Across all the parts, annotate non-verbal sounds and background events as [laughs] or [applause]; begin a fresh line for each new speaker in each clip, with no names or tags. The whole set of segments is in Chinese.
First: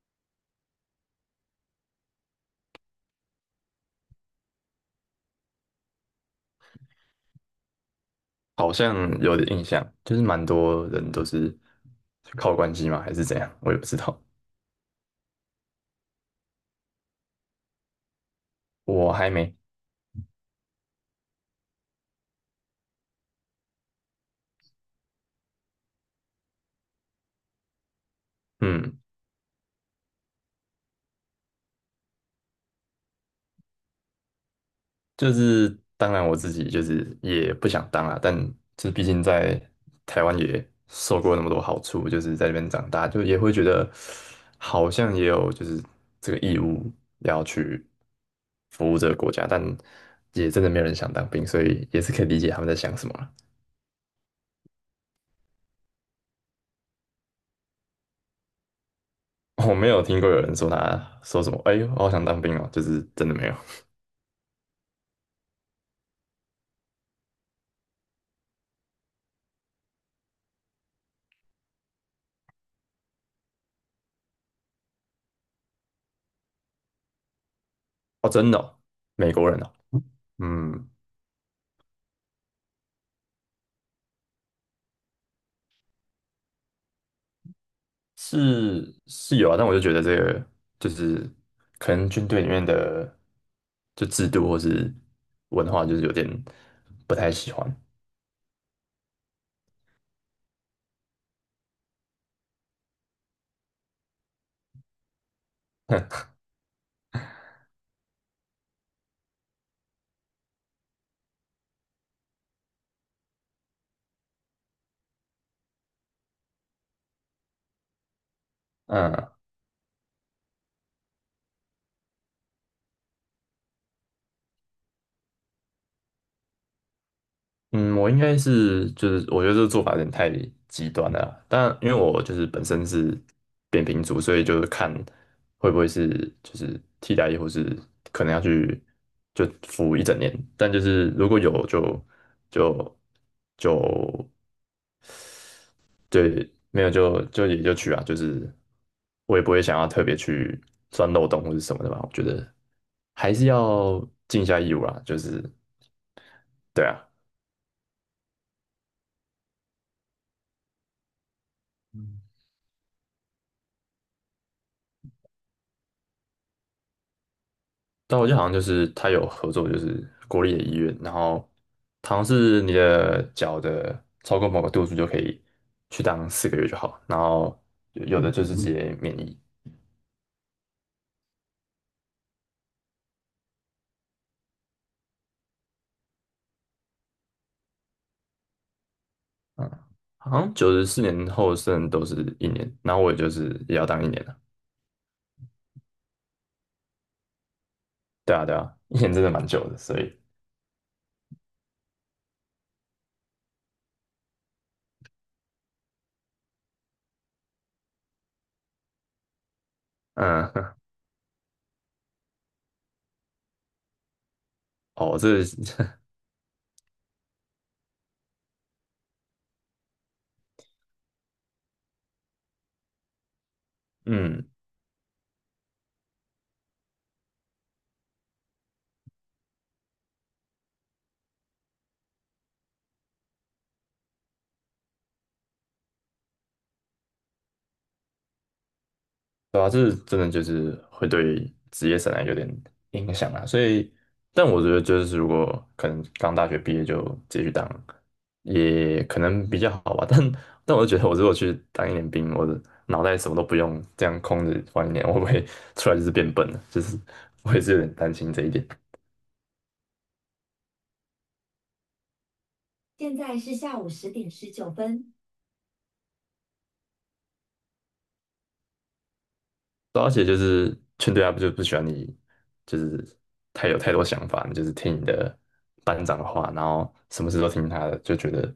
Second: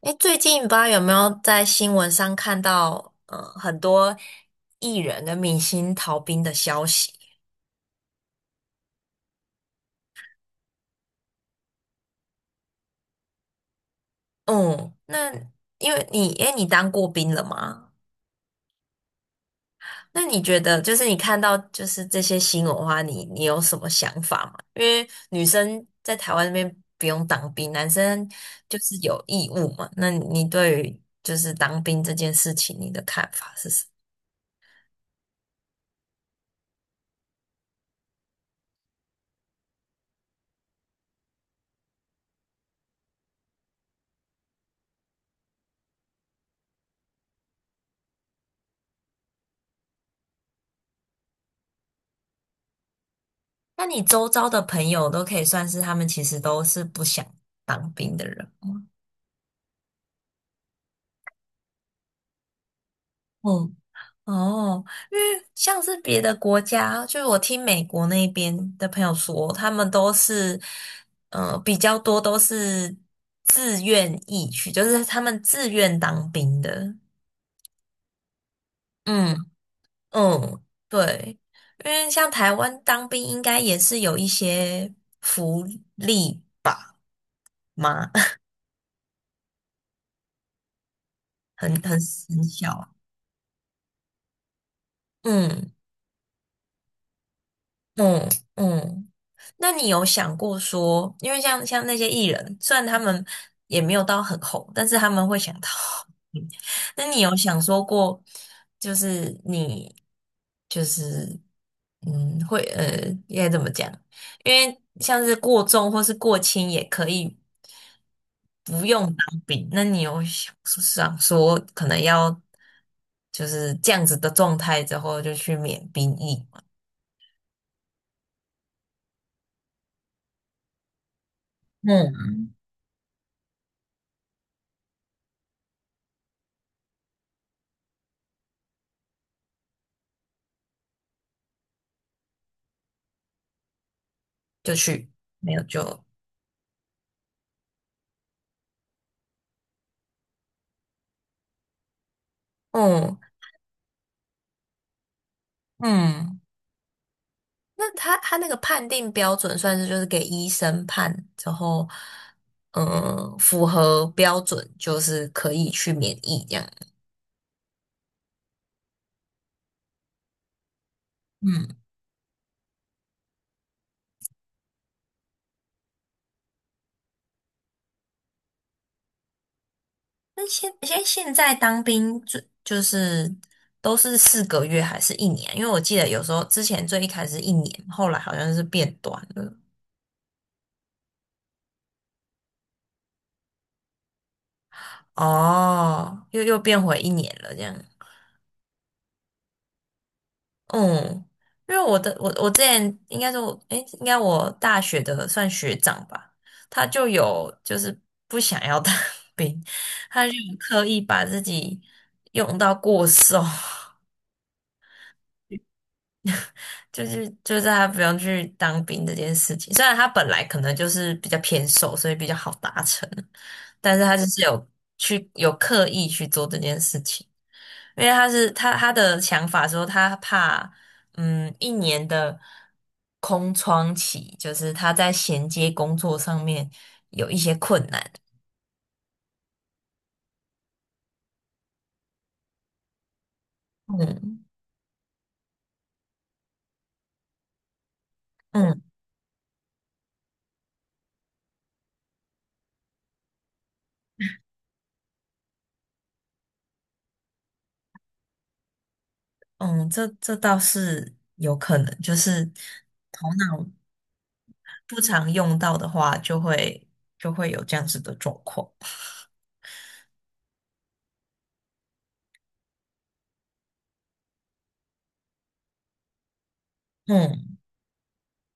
哎，最近不知道有没有在新闻上看到，很多艺人跟明星逃兵的消息。
好像有点印象，就是蛮多人都是靠关系嘛，还是怎样，我也不知道。
嗯，那因为你，哎，你当过兵了吗？
我还没。
那你觉得，就是你看到就是这些新闻的话，你有什么想法吗？因为女生在台湾那边不用当兵，男生就是
嗯，
有义务嘛。那你对于就是当兵这件事情，你的看法是什么？
就是当然我自己就是也不想当啊，但就是毕竟在台湾也受过那么多好处，就是在那边长大，就也会觉得好像也有就是这个义务要去服务这个国家，但也真的没有人想当兵，所以也是可以理解他们在想什么啦。
那你周遭的朋友都可以算是他们其实都是不想当兵的人吗？
[laughs] 我没有听过有人说他说什么，哎呦，我好想当兵哦，就是真的没有。
嗯，哦，因为像是别的国家，就是我听美国那边的朋友说，他们都是，比较多都是自愿意去，就是他们自愿当兵的。
哦，真的哦？美国
嗯
人哦？
嗯，
嗯，
对，因为像台湾当兵应该也是有一些福利吧？吗？[laughs]
是是有啊，但我就觉得这个就是
很
可
很
能军队
很
里面
小。
的就制度或是文
嗯
化，就是有点不太喜欢。
嗯嗯。那你有想过说，因为像那些艺人，虽然他们也没有到很红，但是他们会想到，[laughs] 那你有想说过，就是你就是会应该怎么讲？因为像是过重或是过轻也可以不用
嗯。
当兵，那你有想想说可能要就是这样子的状态之后就去免兵役吗？
嗯，我应该是就是我觉得这个做法有点太极端了啦，但因为我
嗯。
就是本身是扁平足，所以就是看会不会是就是替代役，或是可能要去就服一整年，但就是如果有就就
就去没有就
对，没有也就去啊，就是我也不会想要特别去钻漏洞或者什么的吧，我觉得
嗯。
还是要尽一下义务啦，就是
嗯，
对啊。
那他那个判定标准算是就是给医生判，然后符合标准就是可以去免疫这样。
但我记得好像就是他有合作，就是国立的医院，然后
嗯，
它好像是你的脚的超过某个度数就可以去当4个月就好，然后有的就是直接免疫。
那现在当兵就是都是4个月还是一年啊？因为我记得有时候之前最一开始是一年，后来好像是变短了。
嗯，好像94年后剩都是一年，然后我也就是也要当一年了，
哦，又变回一年了这样。
对啊对啊，一年真的蛮久的，所以
嗯，因为我的我我之前应该说，诶，应该我大学的算学长吧，他就有就是不想要当 [laughs] 兵，他就有
嗯，
刻意把自己用到过瘦，
[laughs] 哦，这
[laughs] 就是他不用去当兵这件事情。虽然他本来可能就是比较偏瘦，所以比较好达成，但是
[laughs]
他就是
嗯。
有去有刻意去做这件事情。因为他是他他的想法说他怕，嗯，一年的空窗期，就是他在衔接工作上面有一些困难。
对啊，这真的就是会对职业生涯有点影响啊。所以，
嗯
但我觉得就是如果可能刚大学毕业就继续当，
嗯
也可能比较好吧。[laughs] 但我就觉得，我如果去当一年兵，我的脑袋什么都不用，这样空着放一年，我会不会出来就是变笨了？就是我也是有点担心这一点。
嗯，这倒是有可能，就是
现
头
在是
脑
下午十点十九
不
分。
常用到的话，就会有这样子的状况。
对，而且就是劝队他不就不喜欢你，就是太有太多想法，你就是听你的班长的话，然后什么事都
嗯，
听他的，就觉得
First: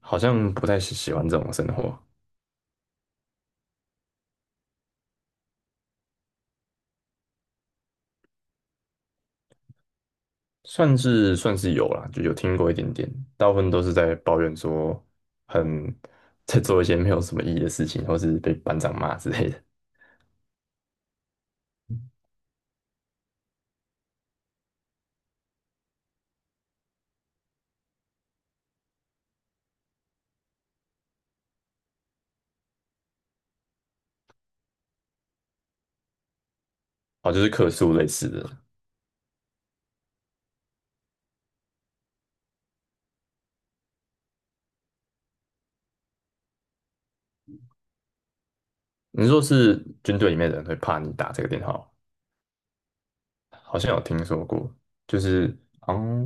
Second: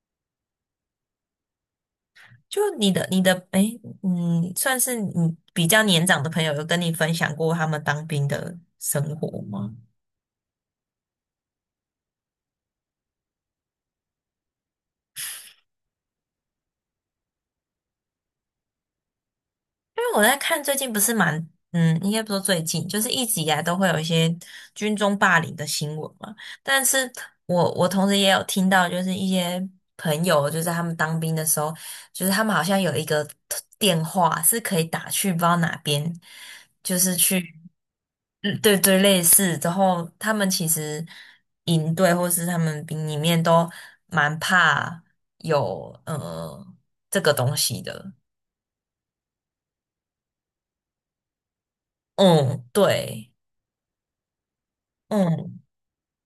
好像不太喜欢这种生活。
就你的，诶，算是你比较年长的朋友有跟你分享过他们当兵的生活吗？
算是算是有啦，就有听过一点点，大部分都是在抱怨说很在做一些没有什么意义的事情，或是被班长骂之类的。
因为我在看最近不是蛮，应该不说最近，就是一直以来都会有一些军中霸凌的新闻嘛。但是我同时也有听到，就是一些朋友，就是他们当兵的时候，就是他们好像有一个电话是可以打去不知道哪边，就是
哦，就是
去，
客诉类似
嗯，
的。
对对，类似。之后他们其实营队或是他们兵里面都蛮怕有这个东西的。
你说是军队里面的人会怕你打这个电话吗？
嗯，对。
好像有听说过，就是
嗯
嗯，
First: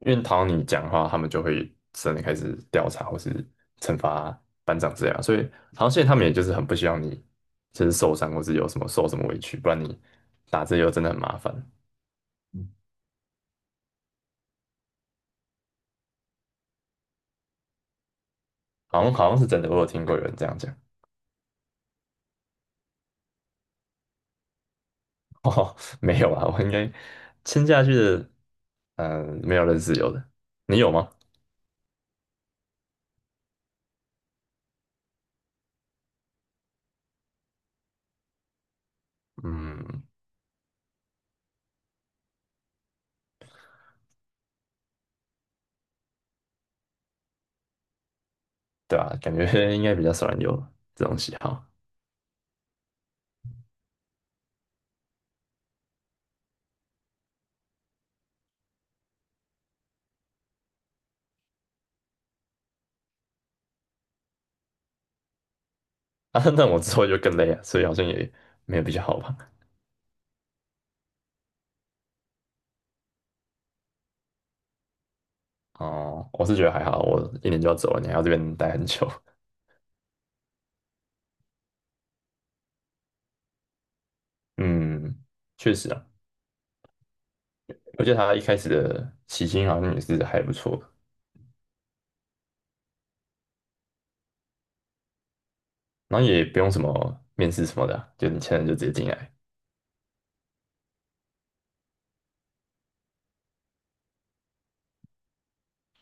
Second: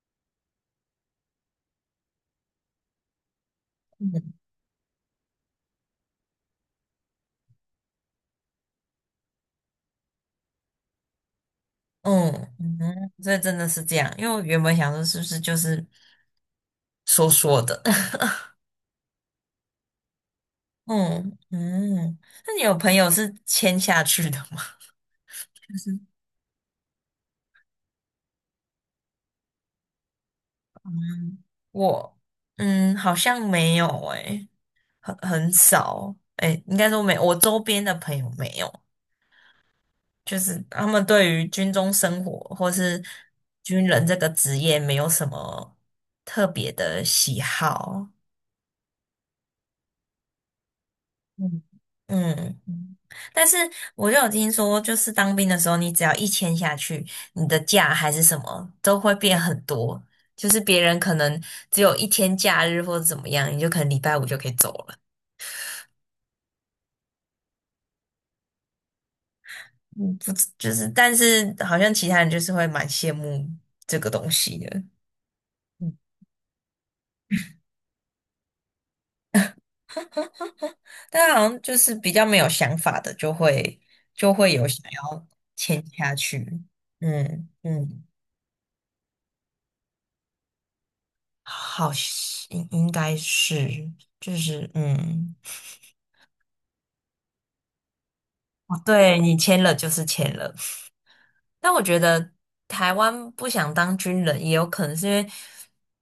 因为讨你讲话，他们就会真的开始调查或是惩罚
嗯
班长这样，所以好像现在他们也就是很不希望你就是受伤或是有什么受什么委屈，不然你打字又真的很麻烦。
嗯
嗯，
嗯，所以真的是这样，因为我原本想说是不是就是说说的，
好像是真的，我有听过有人这样讲。
[laughs] 嗯嗯，那你有朋友是签下去的吗？
[laughs]
[laughs]
哦，
就是
没有啊，我应该签下去的，嗯，没有认识有的，你有吗？
嗯我好像没有诶、很少诶、应该说没，我周边的朋友没有，
嗯，
就是他们对于军中生活或是军人这个职业没有什么特别的喜好，
对啊，感觉 [laughs] 应该比较少人有这种喜
嗯
好。
嗯，但是我就有听说，就是当兵的时候，你只要一签下去，你的假还是什么都会变很多，就是别人可能只有一天假日或者怎么样，你就可能礼拜五就可以走了。
[laughs] 啊，那我之后就更累啊，所以好像也没有比较好吧。
嗯，不知就是，但是好像其他人就是会蛮羡慕这个东西的，
哦 [laughs]、我是觉得还好，我一年就要走了，你还要这边待很久。
但好像就是比较没有想法的，就会
[laughs]
有想
嗯，
要
确
签
实啊，
下去。嗯嗯。
而且他一开始的起薪好像也是还不错的，
好像应该是，就是
然后也不用什么面试什么的啊，就你签了就
哦，
直接进
对
来。
你签了就是签了。但我觉得台湾不想当军人，也有可能是因为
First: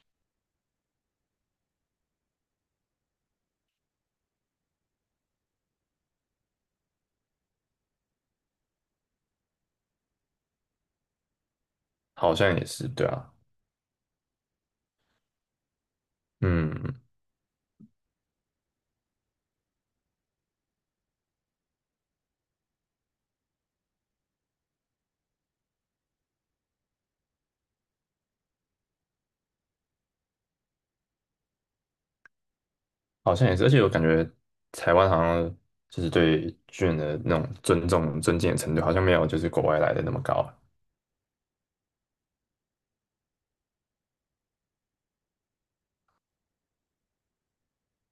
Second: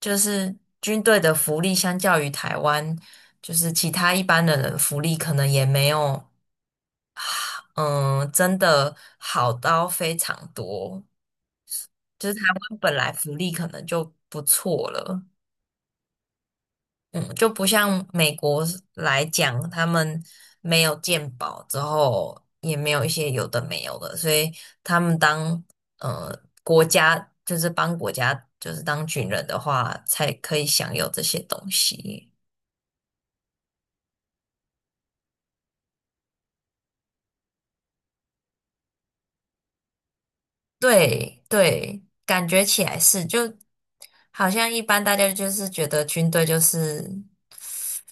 就是军队的福利相较于台湾，就是其他一般的人的福利可能也没有，嗯，真的好到非常多。就是
好
台
像也
湾
是，
本
对
来福
啊。
利可能就不错了。
嗯，
嗯，就不像美国来讲，他们没有健保之后，也没有一些有的没有的，所以他们当呃国家就是帮国家就是当军人的话，才可以享有这些东西。
好像也是，而且我感觉台湾好像就是对军人的那种尊重、尊敬的程度，好像没有就是国外来的那么高啊。
对对，感觉起来是，就好像一般大家就是觉得军队就是。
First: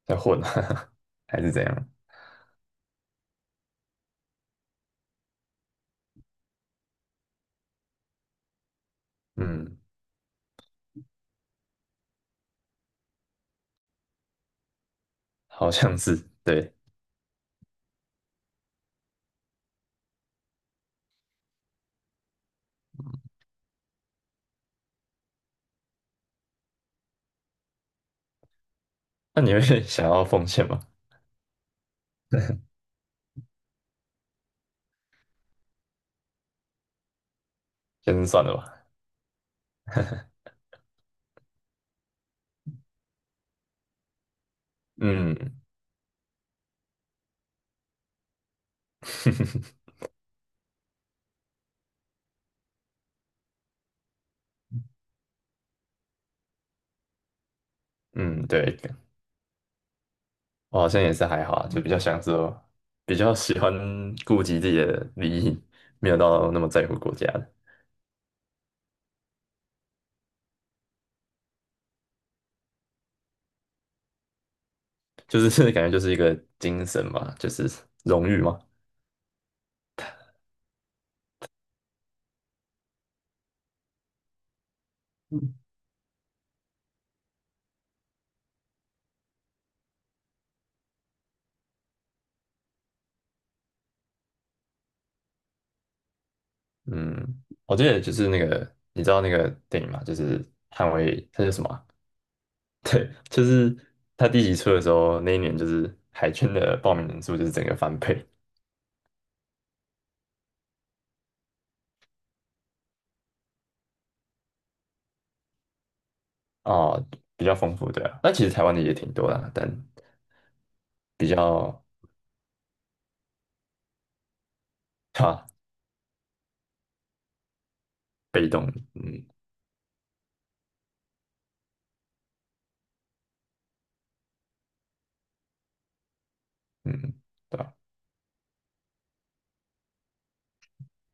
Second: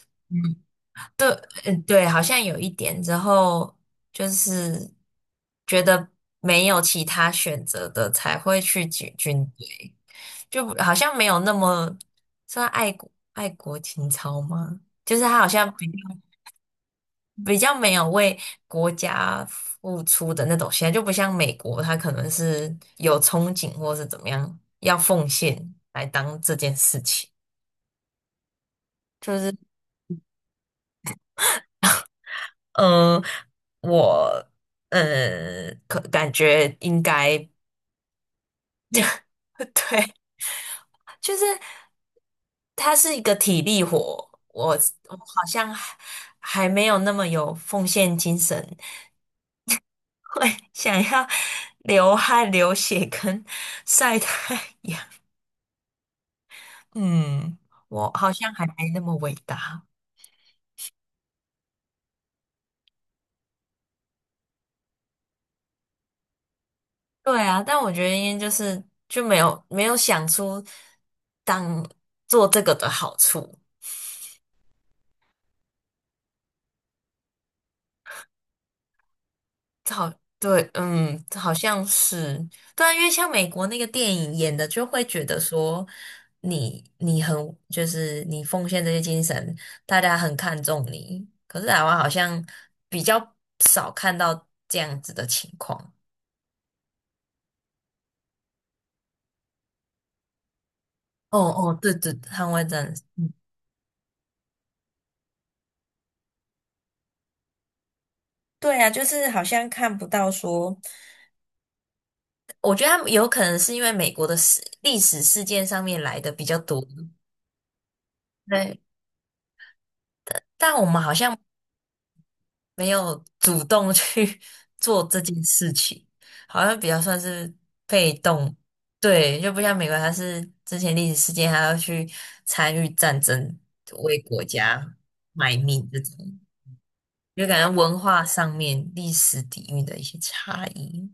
在混啊，[laughs]
对，
还是怎
嗯，
样？
对，好像有一点，之后就是觉得没有其他选择的才会去军
嗯，
队，就好像没有那么算爱国情操吗？就是他好
好
像比较
像是，对。
比较没有为国家付出的那种心态，就不像美国，他可能是有憧憬或是怎么样，要奉献来当这件事情，就
那你
是。
会 [laughs] 想要奉献吗？
嗯。我可感觉应该
先算了吧。
[laughs] 对，就是它是一个体力活，我我好
嗯，
像还没有那么有奉献精神，
[laughs]
会想要流汗、流血跟晒太阳。嗯，我好
嗯，
像还没
对，
那么伟大。
我好像也是还好啊，就比较想说，比较喜欢顾及自己的利益，没有到那么在乎国家
对
的，
啊，但我觉得应该就是就没有想出当做这个的好处。
就是 [laughs] 感觉就是一个精神嘛，就是荣誉嘛。
好，对，嗯，好像是，对啊，因为像美国那个电影演的，就会觉得说你很就是你奉献这些精神，大家很看重你。可是台湾好像比较少看到这样子的情况。
嗯，我记得就是那个，你知道那个电影嘛，就是捍卫，
哦
它叫什么
哦，
啊？
对对，捍卫
[laughs]
战士。
对，就是他第一集出的时候，那一年就是海军的报名人数就是整个翻倍，
对啊，就是好像看不到说，我觉得他们有可能是因为美国的历史事件上面来的比较多，
哦，比较丰富，对啊。那其实台湾
对，
的也挺多的啊，但
但我们好
比
像。
较
没有主动去 [laughs] 做这
哈，
件事情，好像比较算是被
被
动。
动。嗯
对，就不像美国，它是之前历史事件，还要去参与战争，为国家卖命这种，
嗯，
就
对
感觉
吧？
文化上面、历史底蕴的一些差异。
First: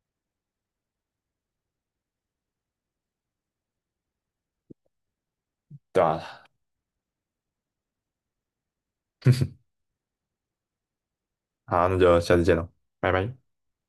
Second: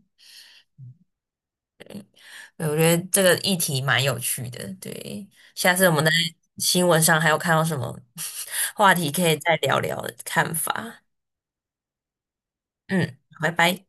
对，我觉得这个议题蛮有趣的。对，下次我
对
们在
啊。
新闻上还有看到什么 [laughs] 话题，可以再聊聊看法。
好，那就下次见喽，拜
嗯，
拜。
拜拜。